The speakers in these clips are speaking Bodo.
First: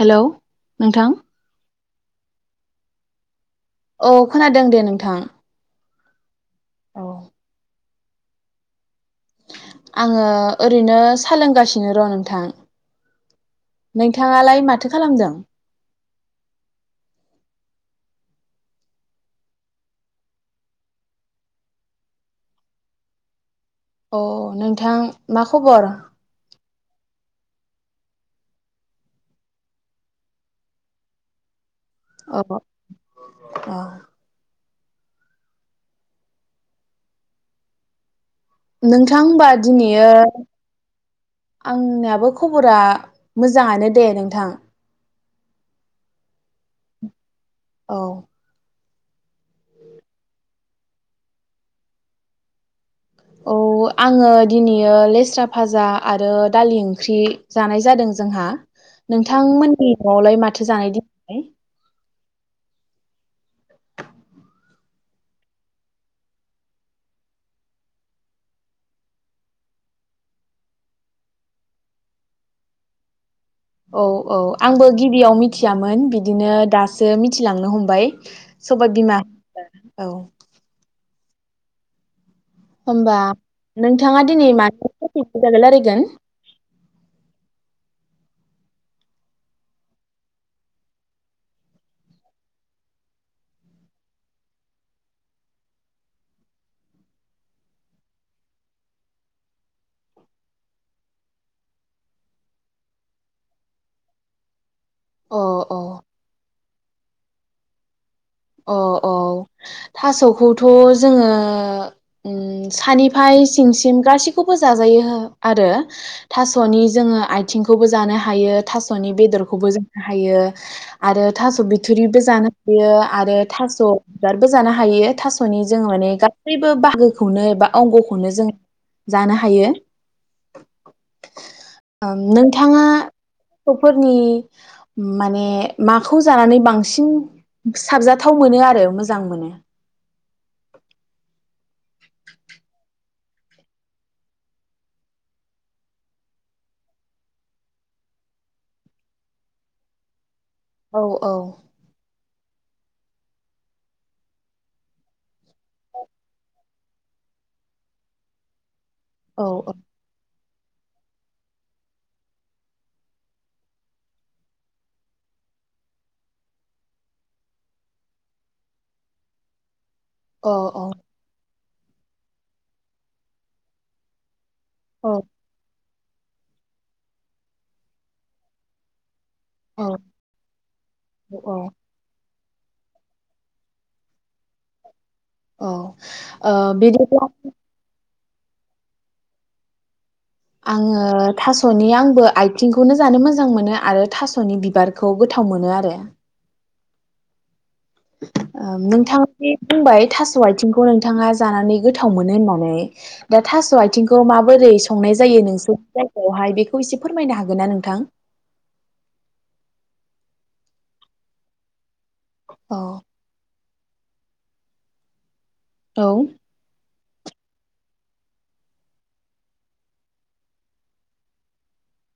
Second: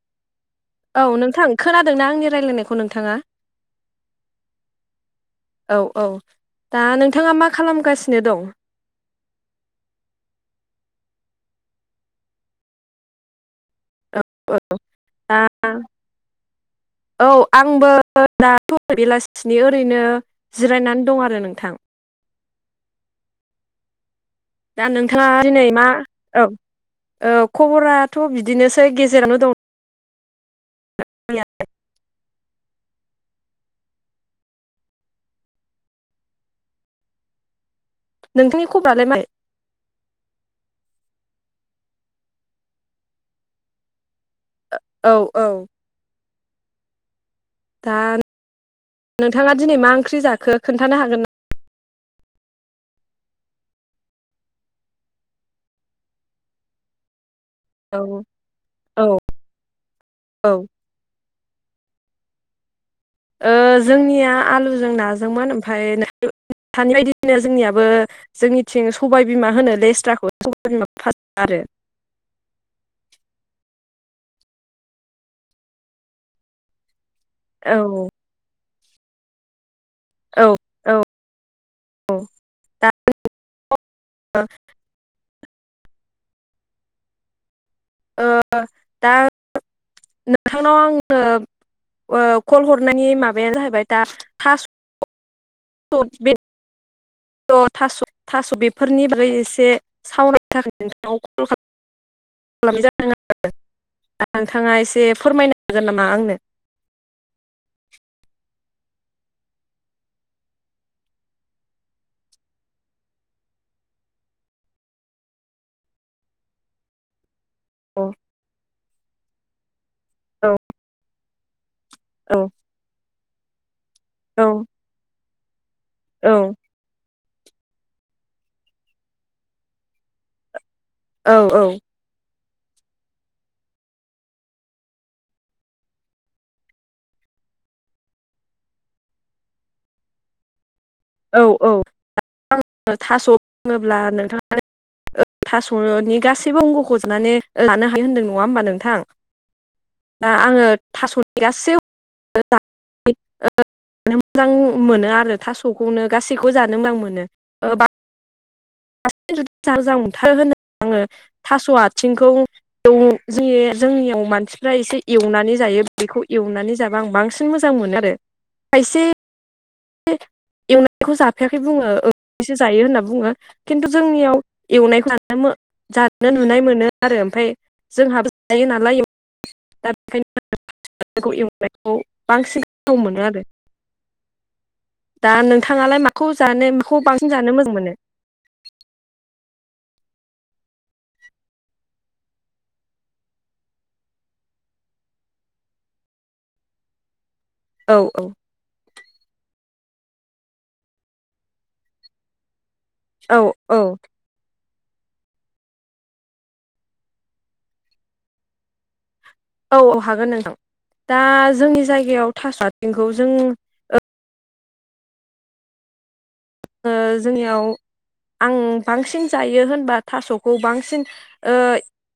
हेलौ औ नोंथां खोनाद दोंना आंनि रायज्लायनायखौ नोंथाङा? औ खोनादों दे नोंथां औ औ दा नोंथाङा मा खालामगासिनो दं? आङो ओरैनो सालोंगासिनो र' नोंथां। औ नोंथाङालाय माथो खालामदों? दा [unintelligible] दा बेलासिनि ओरैनो जिरायनानै दं आरो नोंथां। अ दा नोंथां नोंथाङा मा दिनै खबर? औ औ खबराथ' बिदिनोसै गेजेरावनो दं। [unintelligible] अ अ नोंथांनि खबरालाय नोंथां मारै होनबा दिनैयो आंनियाबो खबरा मोजाङानो दे नोंथां। औ औ दा औ नोंथाङा दिनै मा ओंख्रि जाखो खोन्थानो हागोन ना? औ आङो दिनैओ लेस्रा भाजा आरो दालि ओंख्रि जानाय ना जादों औ जोंहा औ नोंथांमोननि न'आवलाय औ माथो जानाय दि [unintelligible] ओ जोंनिया आलुजों नाजोंमोन ओमफ्राय नोंथांनि बायदिनो जोंनियाबो जोंनिथिं सबायबिमा होनो लेस्राखौ सबाय बिमा फाजा आरो। औ औ आंबो गिबियाव मिथियामोन बिदिनो दास सो मिथिलांनो औ हमबाय सबाय बिमा औ औ औ होमबा नोंथाङा दिनै मानो [unintelligible] [unintelligible] रायलायगोन ओ दा नोंथांनाव आङो ओ कल हरनायनि माबायानो जाहैबाय दा थास स' बे स' थास' थास' बेफोरनि बारै एसे सावरायनो थाखाय नोंथाङाव कल खालामनाय जादों आरो दा नोंथाङा एसे एसे अ फोरमायनो अ हागोन नामा आंनो अ औ थास'खौथ' जोङो उ सानिफ्राय सिंसिम गासैखौबो जाजायो आरो थास'नि जोङो आइ थिंखौबो औ जानो हायो थास'नि बेदरखौबो जों हायो औ आरो थास' बिथुरिबो जानो हायो। आरो थास' औ बिबारबो जानो हायो थास'नि जों माने गासैबो बाहागो नो बा अंगखौनो जों जानो हायो औ औ थाङा [unintelligible] फोरनि माने माखौ जानानै बांसिन साबजाथाव मोनो आरो मोजां मोनो औ औ आं थास' बुङोब्ला नोंथाङा थास'नि गासैबो अंग'खौनो जानो हायो होनदों नङा होमबा नोंथां दा आङो औ थास'नि औ गासै [unintelligible] मोजां मोनो आरो थास' खौनो गासैखौबो जानो मोजां मोनो ओ बा औ [unintelligible] औ आङो थास' आथिंखौ [unintelligible] जे जोंनियाव मानसिफ्रा एसे एवनानै जायो बेखौ एवनानै जाबा आं बांसिन मोजां मोनो आरो खायसे से औ औ एवनायखौ जाफेर से बुङो ओंख्रिसो जायो होनना बुङो खिन्थु जोंनियाव औ एवनायखौ जानो मो जा नुनाय मोनो आरो ओमफ्राय जोंहाबो जायो नालाय औ दा बेखायनो औ एवनायखौ बांसिन गोथाव मोनो आरो दा औ नोंथाङालाय माखौ ओ जानो माखौ बिदिब्ला बांसिन जानो मोजां मोनो? आङो थास'नि आंबो आथिंखौनो जानो मोजां मोनो आरो थास'नि बिबारखौ गोथाव मोनो आरो औ औ नोंथाङा बे बुंबाय थास' आथिंखौ नोंथाङा जानानै गोथाव मोनो होननानै औ दा थास' औ आथिंखौ माबोरै संनाय जायो नोंसोर जायगायावहाय बेखौ एसे फोरमायनो हागोन ना नोंथां? औ औ हागोन नोंथां दा जोंनि जायगायाव औ थासारथिंखौ जों औ। जोंनियाव आं बांसिन जायो होनबा थास'खौ बांसिन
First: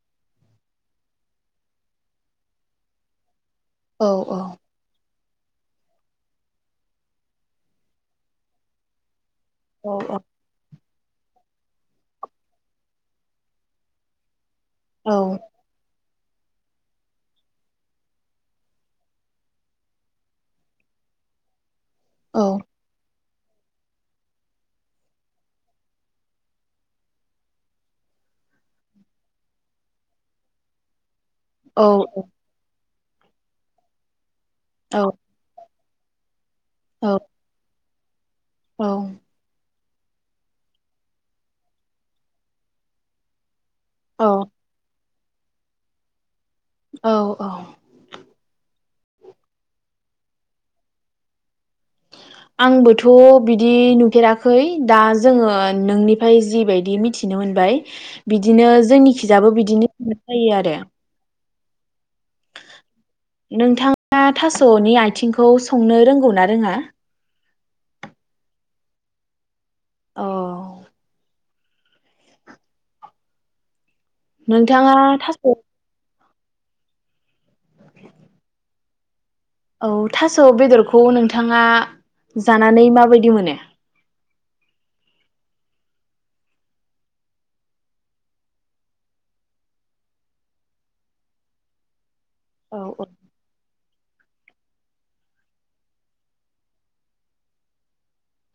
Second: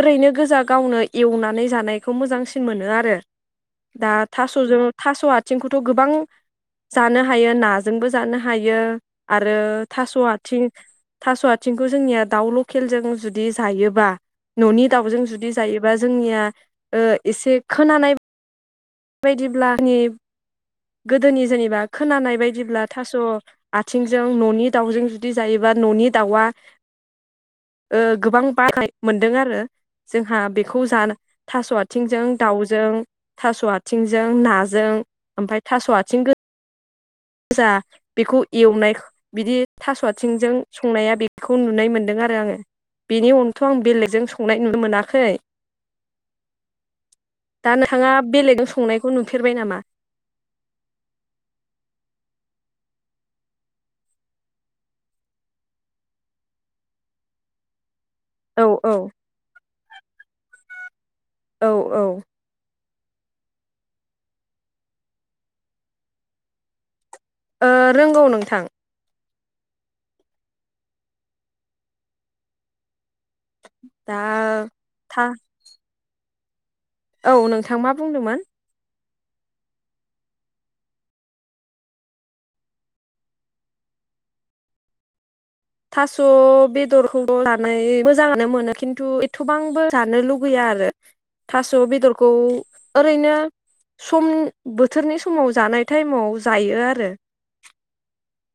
ओरैनो गोजा गावनो एवनानै जानायखौ मोजांसिन मोनो आरो औ दा औ थास'जों थास' आथिंखौथ' गोबां जानो हायो नाजोंबो जानो हायो आरो औ थास' औ आथिं थास' आथिंखौ जोंनिया दाउ लकेलजों जुदि जायोबा न'नि औ दाउजों जुदि जायोबा जोंनिया एसे खोनानाय बेबायायदिब्ला आंनि गोदोनि जेनेबा खोनानाय औ बायदिब्ला थास' आथिंजों न'नि दाउजों जुदि जायोबा न'नि दाउआ ओ गोबां बानाय मोनदों आरो जोंहा बेखौ जान थास' औ आथिंजों दाउजों थास' आथिंजों नाजों औ ओमफाय थास' आथिं गो औ जा बेखौ एवनाय बिदि थास' आथिंजों संनाया बेखौ नुनाय मोन्दों आरो आङो बेनि अन थ' आं बेलेगजों औ संनाय नुनो मोनाखै खै औ औ दा नोंथाङा बेलेगजों संनाय खौ नुफेरबाय नामा? आंबोथ' बिदि नुफेराखै दा जोङो नोंनिफ्राय जिबायदि मिथिनो मोनबाय औ बिदिनो औ जोंनिखिजाबो बिदिनो होननाय जायो आरो औ औ नोंथाङा थास'नि आथिंखौ संनो रोंगौ ना रोङा ओ रोंगौ नोंथां औ [inaudible] नोंथाङा था थास' औ नोंथां मा बुंदोंमोन औ थास' बेदरखौ नोंथाङा जानानै माबायदि मोनो थास' बेदरखौ' जानाय मोजाङानो मोनो खिन्थु एथ'बांबो जानो लुगैया आरो थास' बेदरखौ औ औ ओरैनो सम बोथोरनि समाव जानाय टाइमाव जायो आरो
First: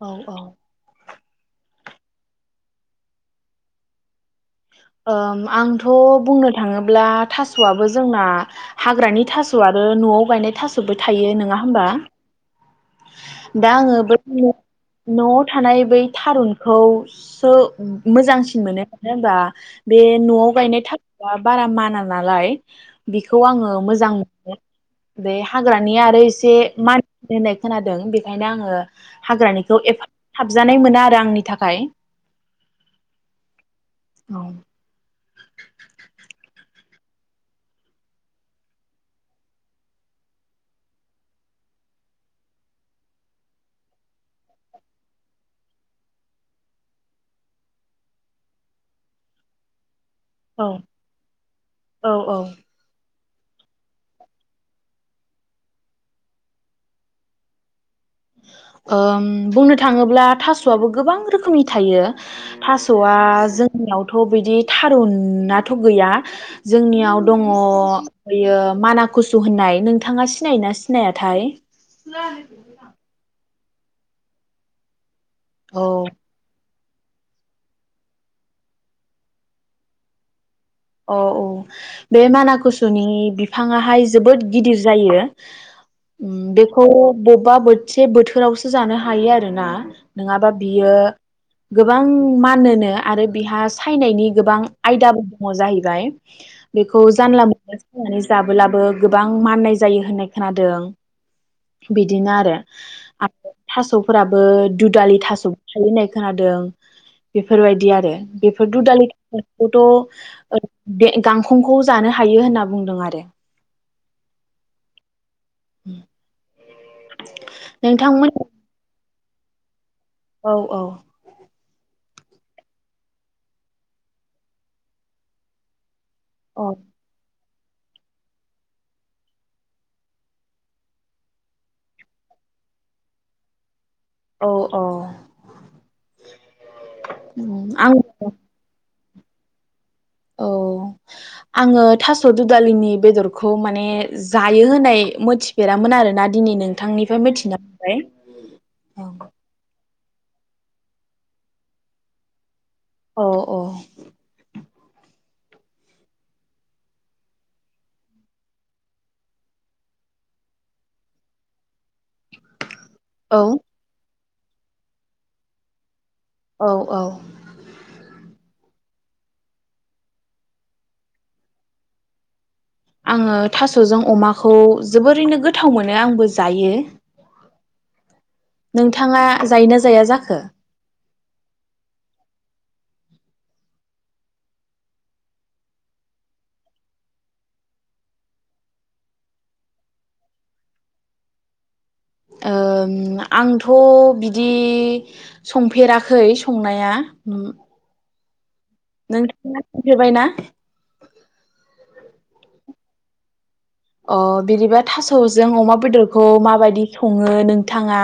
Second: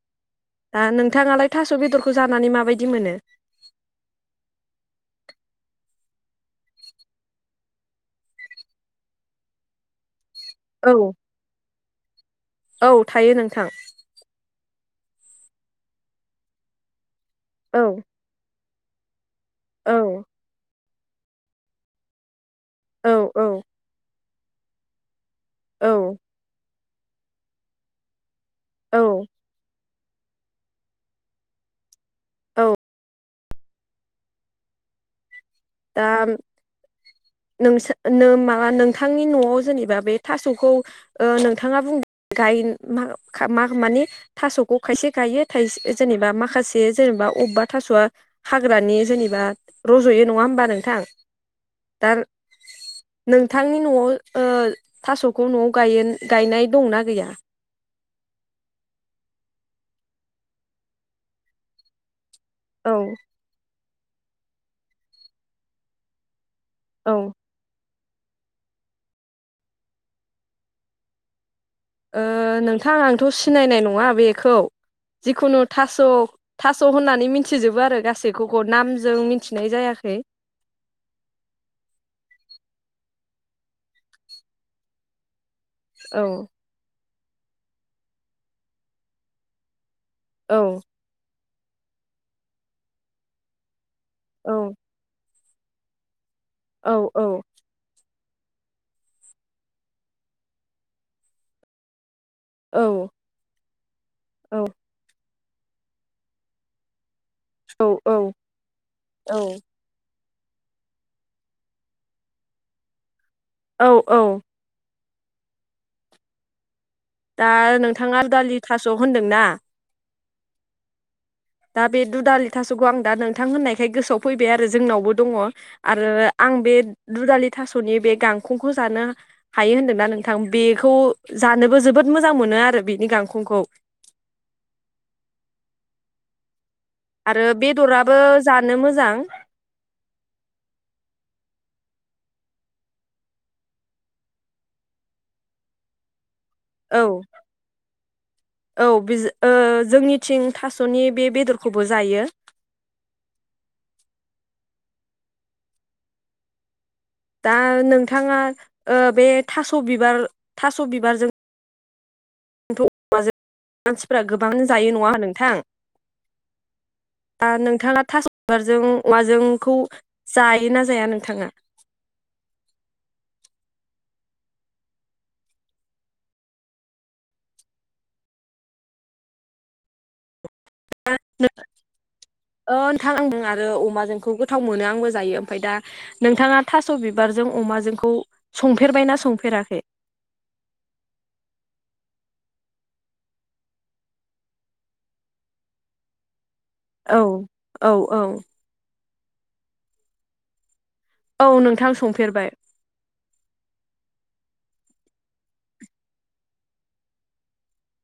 औ औ थाङालाय थास' बेदरख जानानै माबायदि मोनो? ओम आंथ' बुंनो थाङोब्ला थास'आबो जोंना हाग्रानि थास' आरो न'आव गायनाय थास'बो औ थायो नङा होमबा औ थायो नोंथां दा आङो बै नो न'आव थानाय बै थारुनखौ सो औ मोजांसिन मोनो नो बा औ बे न'आव गायनाय थास द बारा मान नालाय औ बेखौ औ आङो मोजां मोनो औ बे औ हाग्रानि आरो एसे म दोननाय खोनादों बे बेंखायनो आङो औ हाग्रानिखौ एफा हाबजानाय मोना आरो आंनि थाखाय औ औ दा नोंस माबा नोंथांनि न'आव जेनेबा बे थास'खौ नोंथाङा बुंबाथाय म मानि थास'खौ खायसे गायो थायसे जेनेबा माखासे जेनेबा अबेबा थास'आ हाग्रानि जेनेबा रज'यो नङा होमबा औ नोंथां दा औ औ नोंथांनि न'आव ओ थास'खौ न'आव गायनाय दंना गैया? ओम बुंनो थाङोब्ला थास'आबो गोबां रोखोमनि थायो औ थास'आ जों [unintelligible] नावथ' बिदि थारुनाथ' गैया औ जोंनियाव दङ बेयो माना कुसु होननाय नोंथाङा सिनायोना सिनायाथाय ओ नोंथां आंथ' सिनायनाय नङा बेखौ जिखुनु औ थास' थास' होननानै मिथिजोबो आरो गासैखौ नामजों मिथिनाय जायाखै अ औ बे मानाकुसुनि बिफाङाहाय जोबोद गिदिर जायो औ उम बेखौ बबेबा बोसे बोथोरावसो जानो हायो आरो ना नोङाबा औ बियो गोबां मानोनो आरो बिहा सायनायनि गोबां औ आयदाबो मजाहैबाय औ बेखौ औ जानला मोनला संनानै जाबोलाबो गोबां माननाय जायो होननाय खोनादों बिदि बिदिनो औ आरो थास' फोराबो औ दुदालि थास' [unintelligible] हादों बेफोरबायदि आरो बेफोर दुदालि औ [unintelligible] खौथ' ओ बे गांखंखौ जानो हायो होनना बुंदों आरो औ औ [inaudible] दा नोंथाङा नोंथांमोन दुदालि थास' खौ होनदों ना औ औ दा बे दुदालि थासखौ आं दा नोंथां होननायखाय गोसोआव फैबाय आरो जोंनावबो दङ। आरो आं औ बे दुदालि थास'नि बे गांखंखौ जानो हायो होन्दोंना नोंथां बेखौ जानोबो जोबोद मोजां मोनो आरो बेनि गांखंखौ। औ औ आरो आं बेदराबो जानो मोजां [unintelligible] औ आङो थास' दुदालिनि बेदरखौ माने जायो होनाय मोनथिफेरामोन आरोना दिनै औ नोंथांनिफ्राय मिथिना [inaudible] बाय औ बिज ओ जोंनिथिं थास'नि बे बेदरखौबो जायो। अ अ दा नोंथाङा ओ बे थास' बिबार थास' बिबारजों [inaudible] औ फोरा गोबां जायो नङा नोंथां औ औ आ नोंथाङा थास' बिबारजों अमाजों खौ जायो ना जाया नोंथाङा। आङो थास'जों अमाखौ जोबोरैनो गोथाव मोनो आंबो जायो नोंथाङा जायोना जाया जाखो? [inaudible] ओ नोंथां आं आरो अमाजोंखौ गोथाव मोनो आंबो जायो ओमफ्राय दा नोंथाङा थास' बिबारजों अमाजोंखौ संफेरबायना संफेराखै? ओम आंथ' बिदि संफेराखै संनाया औ औ औ। नोंथाङा संफेरबायना। औ नोंथां संफेरबाय। अ बिदिबा थास'जों अमा बेदरखौ माबायदि सङो नोंथाङा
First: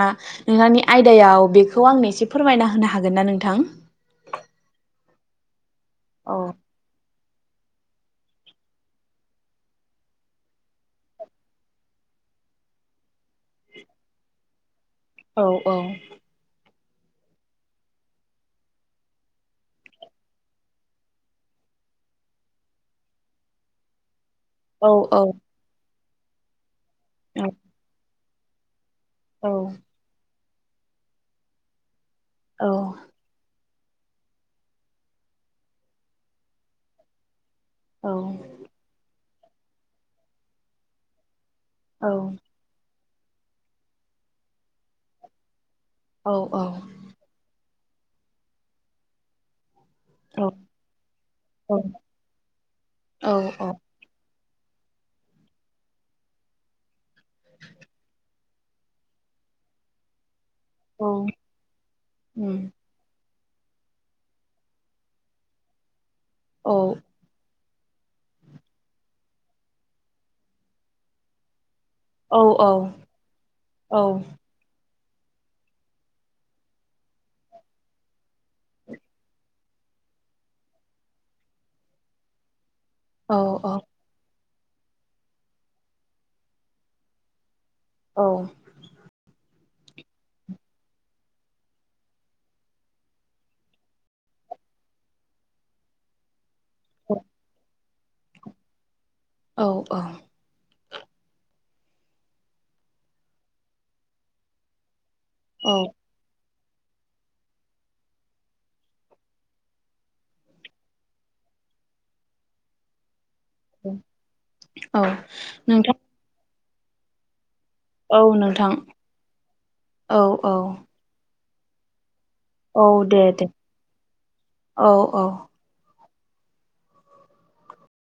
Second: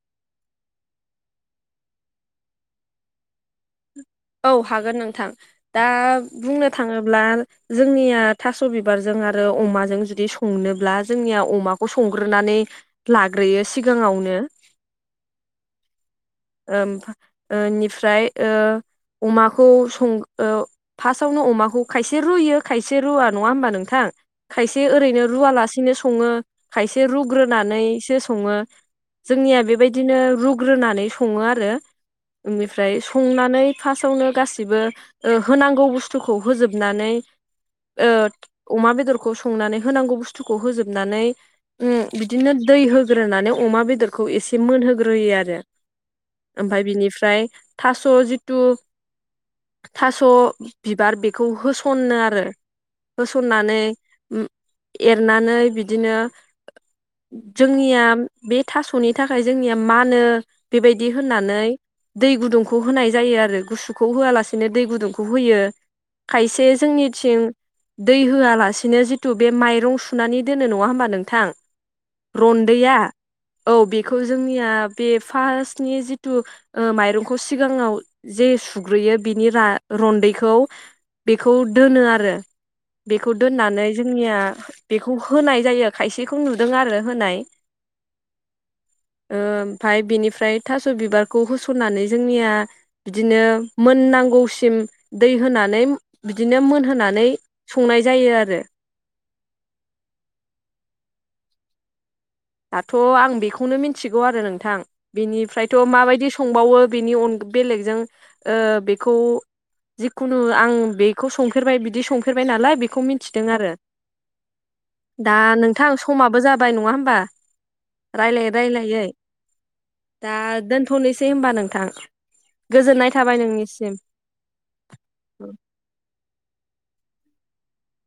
नोंथांनि आयदायाव बेखौ आंनो एसे फोरमायना होनो हागोन ना नोंथां। औ हागोन नोंथां। दा औ बुंनो थाङोब्ला जोंनिया थास' बिबारजों आरो अमाजों जुदि संनोब्ला जोंनिया अमाखौ संग्रोनानै लाग्रोयो सिगाङावनो। औ औ। ओमफा बेनिफ्राय ओ अमाखौ सं फार्स्टआवनो अमाखौ खायसे रुयो खायसे रुवा नङा होमबा नोंथां खायसे औ औ ओरैनो रुवालासिनो सङो। खायसे रुग्रोनानैसो सङो। औ जोंनिया बेबायदिनो रुग ग्रोनानै सङो आरो औ बेनिफ्राय संनानै। फार्स्टावनो गासिबो ओ होनांगौ बुस्थुखौ होजोबनानै। ओ अमा बेदर खौ संनानै होनांगौ बुस्थुखौ होजोबनानै ओम औ बिदिनो दै होग होग्रोनानै अमा बेदरखौ एसे मोनहोग्रोयो आरो। औ औ ओमफाय बिनिफ्राय थास' जिथु थास' बिबार बेखौ होसनो आरो औ औ होसन्नानै ओम एरनानै बिदिनो जोंनिया बे थास'नि थाखाय जोंनिया मानो बेबायदि औ होननानै दै उम गुदुंखौ होनाय जायो। गुसुखौ होआलासेनो दै गुदुंखौ होयो। खायसे औ जोंनिथिं दै होआलासेनो जिथु बे माइरं सुनानै दोनो नङा होमबा नोंथां। औ औ रन्दैया औ बेखौ जोंनिया बे फार्स्टनि बेखौ औ औ दोननानै जोंनिया बेखौ होनाय जायो खायसेखौ नुदों आरो होनाय औ ओम ओमफाय बिनिफ्राय थास' बिबारखौ होसननानै जोंनिया बिदिनो मोननांगौसिम दै होनानै बिदिनो मोनहोनानै संनाय जायो आरो औ औ दाथ' आं बेखौनो मिथिगौ आरो नोंथां औ बिनिफ्रायथ' माबायदि संबावो बेनि बेलेग ओ बेखौ जिखुनु आं बेखौ संफेरबाय बिदि संफेरबाय नालाय बेखौ मि मिथिदों आरो औ दा नोंथां समाबो जाबा बाय नङा होमबा? औ रायलायै नोंथां रायलायै औ दा औ दोनथ'नोसै होनबा नों नोंथां औ गोजोननाय दे थाबाय दे नोंनिसिम औ औ